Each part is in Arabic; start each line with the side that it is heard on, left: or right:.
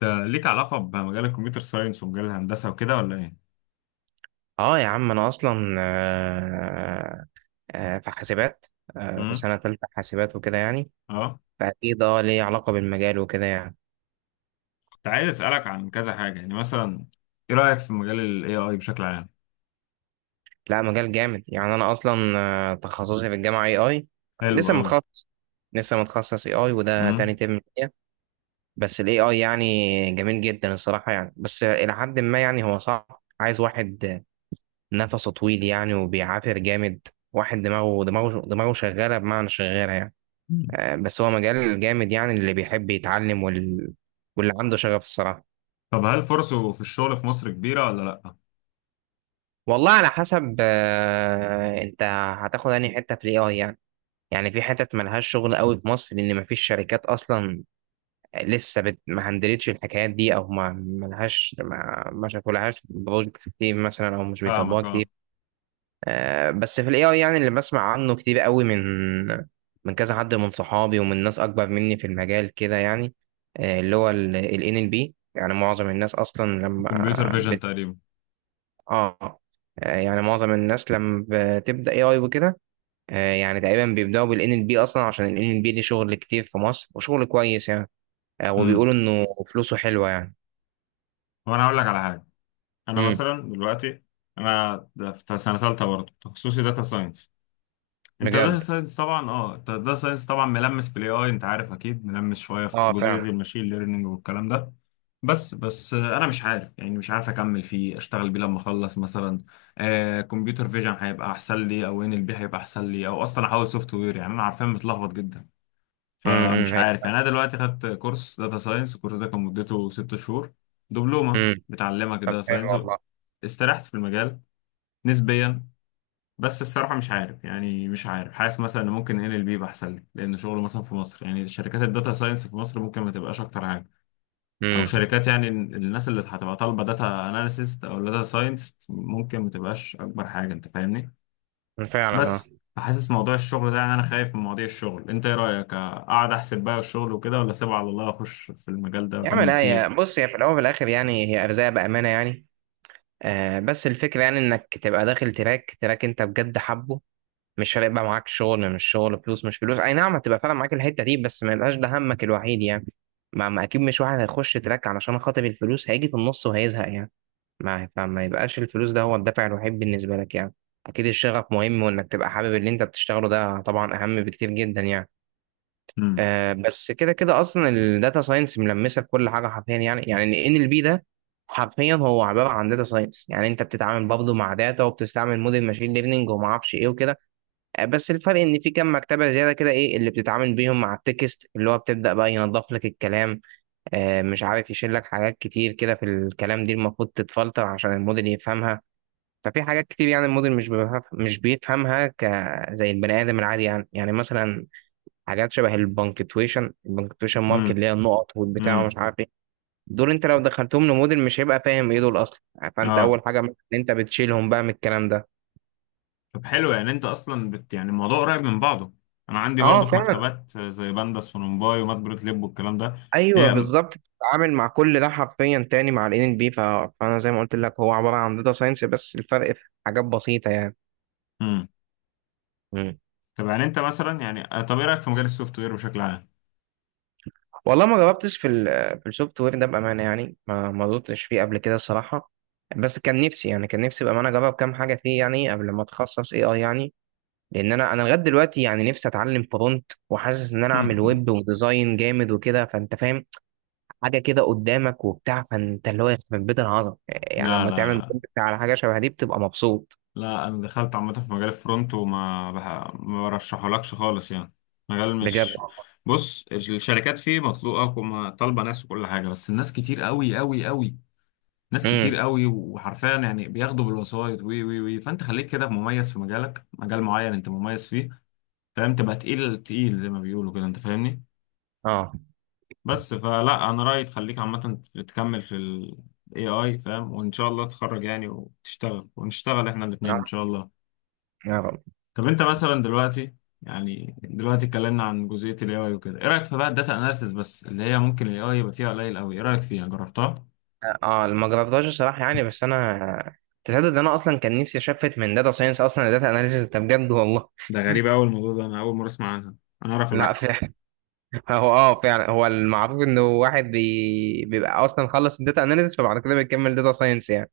left: ده ليك علاقة بمجال الكمبيوتر ساينس ومجال الهندسة وكده ولا ايه؟
right: اه يا عم انا اصلا في حاسبات في
left: امم.
right: سنه تالته حاسبات وكده يعني.
left: اه.
right: فاكيد اه ليه علاقه بالمجال وكده يعني.
left: كنت عايز اسألك عن كذا حاجة، يعني مثلا ايه رأيك في مجال ال AI بشكل عام؟
right: لا، مجال جامد يعني. انا اصلا تخصصي في الجامعه اي اي.
left: حلو
right: لسه
left: قوي.
right: متخصص لسه متخصص اي اي وده تاني
left: امم.
right: ترم ليا. بس الاي اي يعني جميل جدا الصراحه يعني، بس الى حد ما يعني. هو صعب، عايز واحد نفسه طويل يعني وبيعافر جامد. واحد دماغه شغاله، بمعنى شغاله يعني.
left: مم.
right: بس هو مجال جامد يعني اللي بيحب يتعلم وال... واللي عنده شغف الصراحة.
left: طب هل فرصه في الشغل في مصر كبيرة ولا لأ؟
right: والله على حسب انت هتاخد انهي حتة في الاي اي يعني. يعني في حتت ملهاش شغل قوي في مصر لان مفيش شركات اصلا لسه بت... ما هندلتش الحكايات دي، او ما ملهاش ما شافولهاش بروجكت كتير مثلا، او مش بيطبقوها
left: فاهمك، اه.
right: كتير. بس في الاي اي يعني اللي بسمع عنه كتير قوي من كذا حد من صحابي ومن ناس اكبر مني في المجال كده يعني. اللي هو ال ان ال بي، يعني معظم الناس اصلا لما
left: الكمبيوتر فيجن
right: بت...
left: تقريبا.
right: اه. يعني معظم الناس لما بتبدا اي اي وكده يعني تقريبا بيبداوا بالان ال بي اصلا، عشان الان ال بي دي شغل كتير في مصر وشغل كويس يعني.
left: امم.
right: وبيقولوا انه فلوسه حلوه يعني.
left: وانا هقول لك على حاجة، انا
right: امم.
left: مثلا دلوقتي انا ده في سنة ثالثة برضه تخصصي داتا ساينس.
right: بجد.
left: انت داتا ساينس طبعا، ملمس في الاي اي، انت عارف اكيد ملمس شويه في
right: اه
left: جزئيه
right: فعلا.
left: الماشين ليرنينج والكلام ده. بس انا مش عارف، يعني مش عارف اكمل فيه اشتغل بيه لما اخلص مثلا. كمبيوتر فيجن هيبقى احسن لي او ان ال بي هيبقى احسن لي او اصلا احول سوفت وير، يعني انا عارفين متلخبط جدا.
right: امم، امم.
left: فمش
right: هي
left: عارف، يعني انا دلوقتي خدت كورس داتا ساينس، الكورس ده كان مدته 6 شهور، دبلومه
right: امم
left: بتعلمك
right: طب
left: داتا
right: حلو
left: ساينس.
right: والله.
left: استريحت في المجال نسبيا. بس الصراحة مش عارف، يعني مش عارف، حاسس مثلا ان ممكن ال ال بي احسن لي، لان شغله مثلا في مصر، يعني شركات الداتا ساينس في مصر ممكن ما تبقاش اكتر حاجة، او
right: امم.
left: شركات يعني الناس اللي هتبقى طالبة داتا اناليسيست او داتا ساينس ممكن ما تبقاش اكبر حاجة، انت فاهمني.
right: فعلا آه.
left: بس فحاسس موضوع الشغل ده، يعني انا خايف من مواضيع الشغل. انت ايه رأيك، اقعد احسب بقى الشغل وكده ولا اسيبه على الله اخش في المجال ده
right: يا عم
left: واكمل
right: لا، يا
left: فيه؟
right: بص، هي في الاول وفي الاخر يعني هي ارزاق بامانه يعني. آه بس الفكره يعني انك تبقى داخل تراك، تراك انت بجد حبه، مش فارق بقى معاك شغل مش شغل، فلوس مش فلوس. اي نعم، هتبقى فعلا معاك الحته دي، بس ما يبقاش ده همك الوحيد يعني. ما اكيد مش واحد هيخش تراك علشان خاطر الفلوس، هيجي في النص وهيزهق يعني. ما فما يبقاش الفلوس ده هو الدافع الوحيد بالنسبه لك يعني. اكيد الشغف مهم، وانك تبقى حابب اللي انت بتشتغله ده طبعا اهم بكتير جدا يعني.
left: امم.
right: آه بس كده كده اصلا الداتا ساينس ملمسه في كل حاجه حرفيا يعني. يعني ان ال بي ده حرفيا هو عباره عن داتا ساينس يعني، انت بتتعامل برضه مع داتا وبتستعمل موديل ماشين ليرنينج وما اعرفش ايه وكده. بس الفرق ان في كام مكتبه زياده كده ايه اللي بتتعامل بيهم مع التكست، اللي هو بتبدا بقى ينظف لك الكلام، آه مش عارف، يشيل لك حاجات كتير كده في الكلام دي المفروض تتفلتر عشان الموديل يفهمها. ففي حاجات كتير يعني الموديل مش بيفهمها ك زي البني ادم العادي يعني. يعني مثلا حاجات شبه البنكتويشن، البنكتويشن مارك،
left: امم.
right: اللي هي النقط والبتاع
left: امم.
right: ومش عارف ايه. دول انت لو دخلتهم لموديل مش هيبقى فاهم ايه دول اصلا. فانت
left: اه.
right: اول حاجه مثلاً إن انت بتشيلهم بقى من الكلام ده.
left: طب حلو، يعني انت اصلا بت، يعني الموضوع قريب من بعضه. انا عندي
right: اه
left: برضه في
right: فعلا.
left: مكتبات زي باندا سونومباي ومات بروت ليب والكلام ده.
right: ايوه
left: هي.
right: بالظبط، بتتعامل مع كل ده حرفيا تاني مع الان ال ان بي. فانا زي ما قلت لك هو عباره عن داتا ساينس، بس الفرق في حاجات بسيطه يعني.
left: امم.
right: مم.
left: طب يعني انت مثلا، يعني طب ايه رايك في مجال السوفت وير بشكل عام؟
right: والله ما جربتش في ال... في السوفت وير ده بامانه يعني، ما دورتش فيه قبل كده الصراحه. بس كان نفسي يعني، كان نفسي بامانه اجرب كام حاجه فيه يعني قبل ما اتخصص اي اي يعني. لان انا لغايه دلوقتي يعني نفسي اتعلم فرونت، وحاسس ان انا اعمل ويب وديزاين جامد وكده، فانت فاهم، حاجه كده قدامك وبتاع. فانت اللي هو يخرب بيت العظمه يعني
left: لا
right: لما
left: لا
right: تعمل
left: لا.
right: كونتنت على حاجه شبه دي بتبقى مبسوط.
left: لا انا دخلت عامه في مجال الفرونت، ما برشحهولكش خالص يعني. مجال
right: بجد.
left: مش... بص الشركات فيه مطلوبه وما طالبه ناس وكل حاجه، بس الناس كتير قوي قوي قوي. ناس كتير
right: امم.
left: قوي، وحرفيا يعني بياخدوا بالوسايط وي وي وي. فانت خليك كده مميز في مجالك، مجال معين انت مميز فيه، فاهم؟ تبقى تقيل تقيل زي ما بيقولوا كده، انت فاهمني.
right: اه.
left: بس فلا انا رأيي تخليك عامة تكمل في ال AI، فاهم، وان شاء الله تتخرج يعني وتشتغل ونشتغل احنا الاتنين ان شاء
right: اه.
left: الله.
right: آه.
left: طب انت مثلا دلوقتي، يعني دلوقتي اتكلمنا عن جزئية ال AI وكده. ايه رأيك في بقى الداتا اناليسيس بس، اللي هي ممكن ال AI يبقى فيها قليل قوي؟ ايه رأيك فيها، جربتها؟
right: ما جربتهاش الصراحه يعني، بس انا تصدق ان انا اصلا كان نفسي اشفت من داتا ساينس اصلا لداتا اناليسيس ده بجد والله.
left: ده غريب قوي الموضوع ده، انا اول مرة اسمع عنها، انا اعرف
right: لا
left: العكس.
right: فعلا. هو اه فعلا، هو المعروف انه واحد بي... بيبقى اصلا خلص الداتا اناليسيس فبعد كده بيكمل داتا ساينس يعني.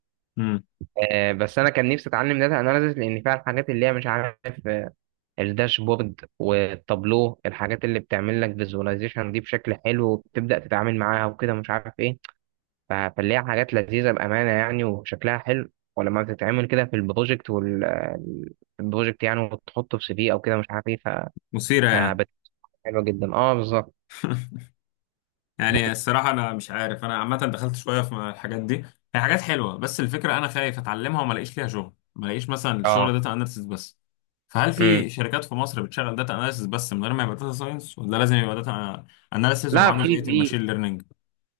right: بس انا كان نفسي اتعلم داتا اناليسيس لان فيها الحاجات اللي هي مش عارف آه، الداشبورد والتابلو، الحاجات اللي بتعمل لك فيزواليزيشن دي بشكل حلو وبتبدا تتعامل معاها وكده مش عارف ايه. ف- فاللي هي حاجات لذيذه بامانه يعني وشكلها حلو. ولما بتتعمل كده في البروجكت والبروجكت يعني وتحطه في سي في او كده مش عارف ايه ف-
left: مثيرة يعني.
right: فبتبقى حلوه جدا، اه بالظبط.
left: يعني الصراحة أنا مش عارف، أنا عامة دخلت شوية في الحاجات دي. هي حاجات حلوة، بس الفكرة أنا خايف أتعلمها وما ألاقيش ليها شغل، ما ألاقيش مثلا الشغل
right: اه.
left: داتا أناليسيس بس. فهل
right: امم.
left: في شركات في مصر بتشغل داتا أناليسيس بس من غير ما يبقى داتا ساينس، ولا لازم يبقى داتا أناليسيس
right: لا
left: ومعاه
right: في
left: جزئية
right: في...
left: الماشين ليرنينج؟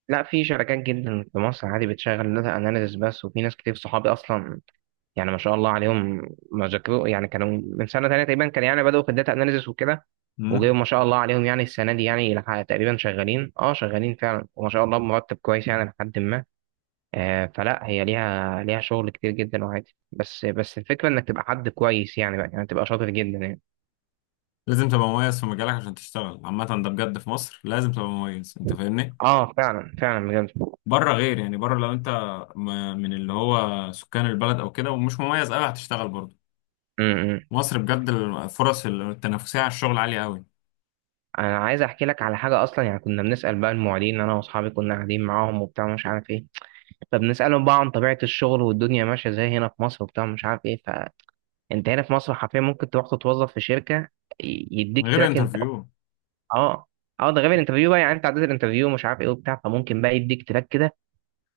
right: لا في شركات جدا في مصر عادي بتشغل داتا اناليسيس بس، وفي ناس كتير صحابي اصلا يعني ما شاء الله عليهم ما ذاكروا يعني، كانوا من سنه تانية تقريبا كان يعني بداوا في الداتا اناليسيس وكده،
left: مم؟
right: وجايب ما شاء الله عليهم يعني السنه دي يعني لح- تقريبا شغالين، اه شغالين فعلا وما شاء الله بمرتب كويس يعني لحد ما. آه فلا هي ليها، ليها شغل كتير جدا وعادي، بس بس الفكره انك تبقى حد كويس يعني بقى، يعني تبقى شاطر جدا يعني.
left: لازم تبقى مميز في مجالك عشان تشتغل عامة. ده بجد، في مصر لازم تبقى مميز، أنت فاهمني؟
right: اه فعلا، فعلا بجد.
left: بره غير، يعني بره لو أنت من اللي هو سكان البلد أو كده، ومش مميز أوي، هتشتغل بره
right: امم.
left: مصر. بجد الفرص التنافسية على الشغل عالية قوي.
right: انا عايز احكي لك على حاجه اصلا يعني. كنا بنسال بقى المعيدين، انا واصحابي كنا قاعدين معاهم وبتاع مش عارف ايه، فبنسألهم بقى عن طبيعة الشغل والدنيا ماشية ازاي هنا في مصر وبتاع مش عارف ايه. فانت هنا في مصر حرفيا ممكن تروح تتوظف في شركة، ي- يديك
left: من غير
right: تراك انت.
left: انترفيو.
right: اه. اه ده غير الانترفيو بقى يعني، انت عديت الانترفيو مش عارف ايه وبتاع، فممكن بقى يديك تراك كده،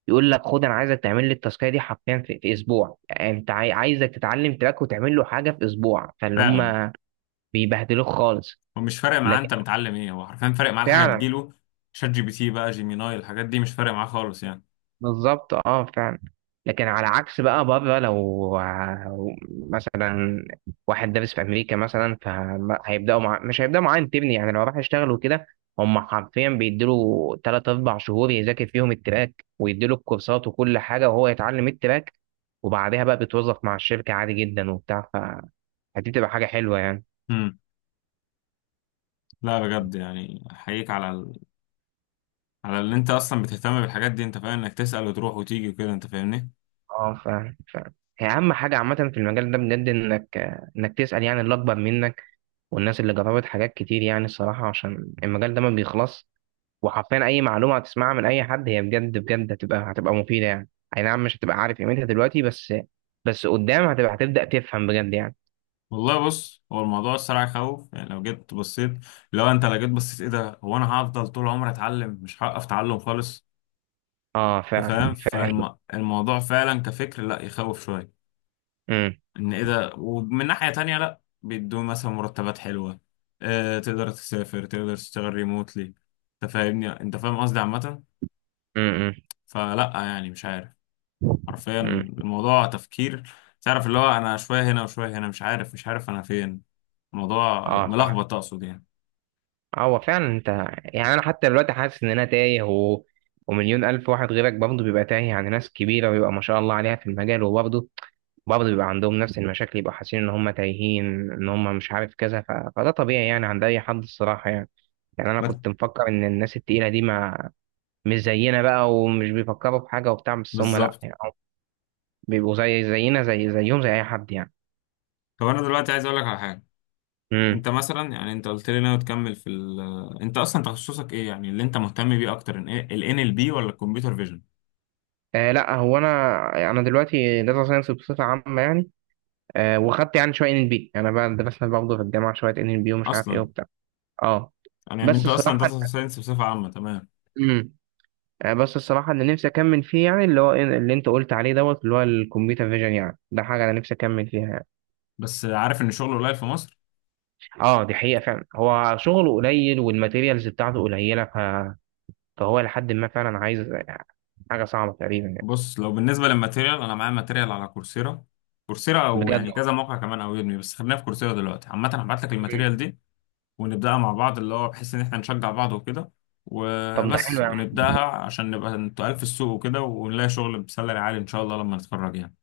right: يقول لك خد انا عايزك تعمل لي التاسكية دي حرفيا في اسبوع. يعني انت عاي- عايزك تتعلم تراك وتعمل له حاجة في اسبوع. فاللي
left: فعلا.
right: هم بيبهدلوك خالص.
left: هو مش فارق معاه
right: لكن
left: انت متعلم ايه، هو حرفيا فارق معاه الحاجة
right: فعلا،
left: تجيله. شات جي بي تي بقى، جيميناي، الحاجات دي مش فارق معاه خالص يعني.
right: بالظبط اه فعلا. لكن على عكس بقى بره، لو ع- مثلا واحد دارس في امريكا مثلا، فهيبداوا مع... مش هيبداوا معاه انترن يعني لو راح يشتغل وكده. هم حرفيا بيديله 3 4 شهور يذاكر فيهم التراك، ويديله الكورسات وكل حاجه وهو يتعلم التراك، وبعدها بقى بيتوظف مع الشركه عادي جدا وبتاع. فدي بتبقى حاجه حلوه يعني.
left: امم. لا بجد يعني احييك على ال... على اللي انت اصلا بتهتم بالحاجات دي، انت فاهم انك تسأل وتروح وتيجي وكده، انت فاهمني.
right: اه ف... ف... هي اهم حاجه عامه في المجال ده بجد انك، انك تسال يعني اللي اكبر منك والناس اللي جربت حاجات كتير يعني الصراحة، عشان المجال ده ما بيخلص. وحرفيا أي معلومة هتسمعها من أي حد هي بجد بجد هتبقى مفيدة يعني. أي نعم، مش هتبقى عارف قيمتها دلوقتي، بس بس قدام هتبدأ تفهم بجد يعني.
left: والله بص، هو الموضوع الصراحة يخوف، يعني لو جيت بصيت، لو جيت بصيت ايه ده، هو انا هفضل طول عمري اتعلم، مش هوقف تعلم خالص،
right: اه
left: انت
right: فعلا،
left: فاهم.
right: فعلا.
left: فالموضوع فعلا كفكر لا يخوف شوية،
right: امم.
left: ان ايه ده، ومن ناحية تانية لا بيدوا مثلا مرتبات حلوة، تقدر تسافر تقدر تشتغل ريموتلي، انت فاهمني، انت فاهم قصدي عامة.
right: امم. امم.
left: فلا يعني مش عارف، حرفيا
right: امم.
left: الموضوع تفكير. تعرف اللي هو انا شوية هنا وشوية هنا، مش عارف انا فين. الموضوع
right: اه فعلا.
left: ملخبط، اقصد يعني.
right: هو فعلا انت، يعني انا حتى دلوقتي حاسس ان انا تايه و... ومليون الف واحد غيرك برضه بيبقى تايه، عن ناس كبيره ويبقى ما شاء الله عليها في المجال، وبرضه بيبقى عندهم نفس المشاكل، يبقى حاسين ان هم تايهين، ان هم مش عارف كذا. ف... فده طبيعي يعني عند اي حد الصراحه يعني. يعني انا
left: ما-
right: كنت مفكر ان الناس التقيله دي ما مش زينا بقى ومش بيفكروا في حاجه وبتاع، بس هم لا
left: بالظبط.
right: يعني، هم بيبقوا زي زينا، زي زيهم، زي اي حد يعني.
left: طب انا دلوقتي عايز اقول لك على حاجة.
right: امم.
left: انت مثلا يعني انت قلت لي ناوي تكمل في ال، انت اصلا تخصصك ايه؟ يعني اللي انت مهتم بيه اكتر ان ايه، ال NLP ولا الكمبيوتر فيجن؟
right: آه لا، هو انا يعني انا دلوقتي داتا ساينس بصفه عامه يعني. آه وخدت يعني شويه ان ال بي، انا بقى، درسنا برضه في الجامعه شويه ان ال بي ومش عارف ايه
left: اصلا
right: وبتاع. اه
left: يعني
right: بس
left: انت اصلا
right: الصراحه،
left: داتا ساينس بصفه عامه، تمام.
right: امم، آه بس الصراحه اللي نفسي اكمل فيه يعني، اللي هو إيه اللي انت قلت عليه دوت، اللي هو الكمبيوتر فيجن يعني، ده حاجه انا نفسي اكمل فيها يعني.
left: بس عارف ان الشغل قليل في مصر.
right: اه دي حقيقه فعلا، هو شغله قليل والماتيريالز بتاعته قليله ف... فهو لحد ما فعلا عايز حاجه صعبه تقريبا يعني.
left: بص لو بالنسبه للماتيريال، انا معايا ماتيريال على كورسيرا، كورسيرا او
right: بجد.
left: يعني كذا موقع كمان او يودمي، بس خلينا في كورسيرا دلوقتي عامه. هبعت لك الماتيريال
right: مم.
left: دي ونبداها مع بعض، اللي هو بحيث ان احنا نشجع بعض وكده
right: طب ده حلو
left: وبس،
right: يا عم.
left: ونبداها عشان نبقى تقال في السوق وكده، ونلاقي شغل بسالري عالي ان شاء الله لما نتخرج يعني.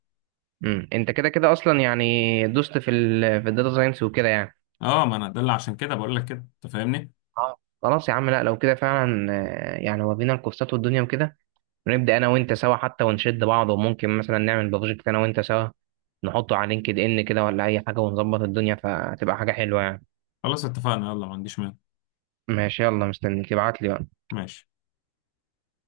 right: مم. انت كده كده اصلا يعني دوست في ال... في الداتا ساينس وكده يعني.
left: اه ما انا ده اللي عشان كده بقول لك كده، انت فاهمني.
right: اه. خلاص يا عم، لا لو كده فعلا يعني ورينا الكورسات والدنيا وكده، ونبدا انا وانت سوا حتى ونشد بعض، وممكن مثلا نعمل بروجكت انا وانت سوا، نحطه على لينكد ان كده ولا اي حاجه، ونظبط الدنيا فتبقى حاجه حلوه يعني.
left: خلاص اتفقنا يلا، ما عنديش مانع.
right: ماشي، يلا مستنيك ابعت لي بقى.
left: ماشي.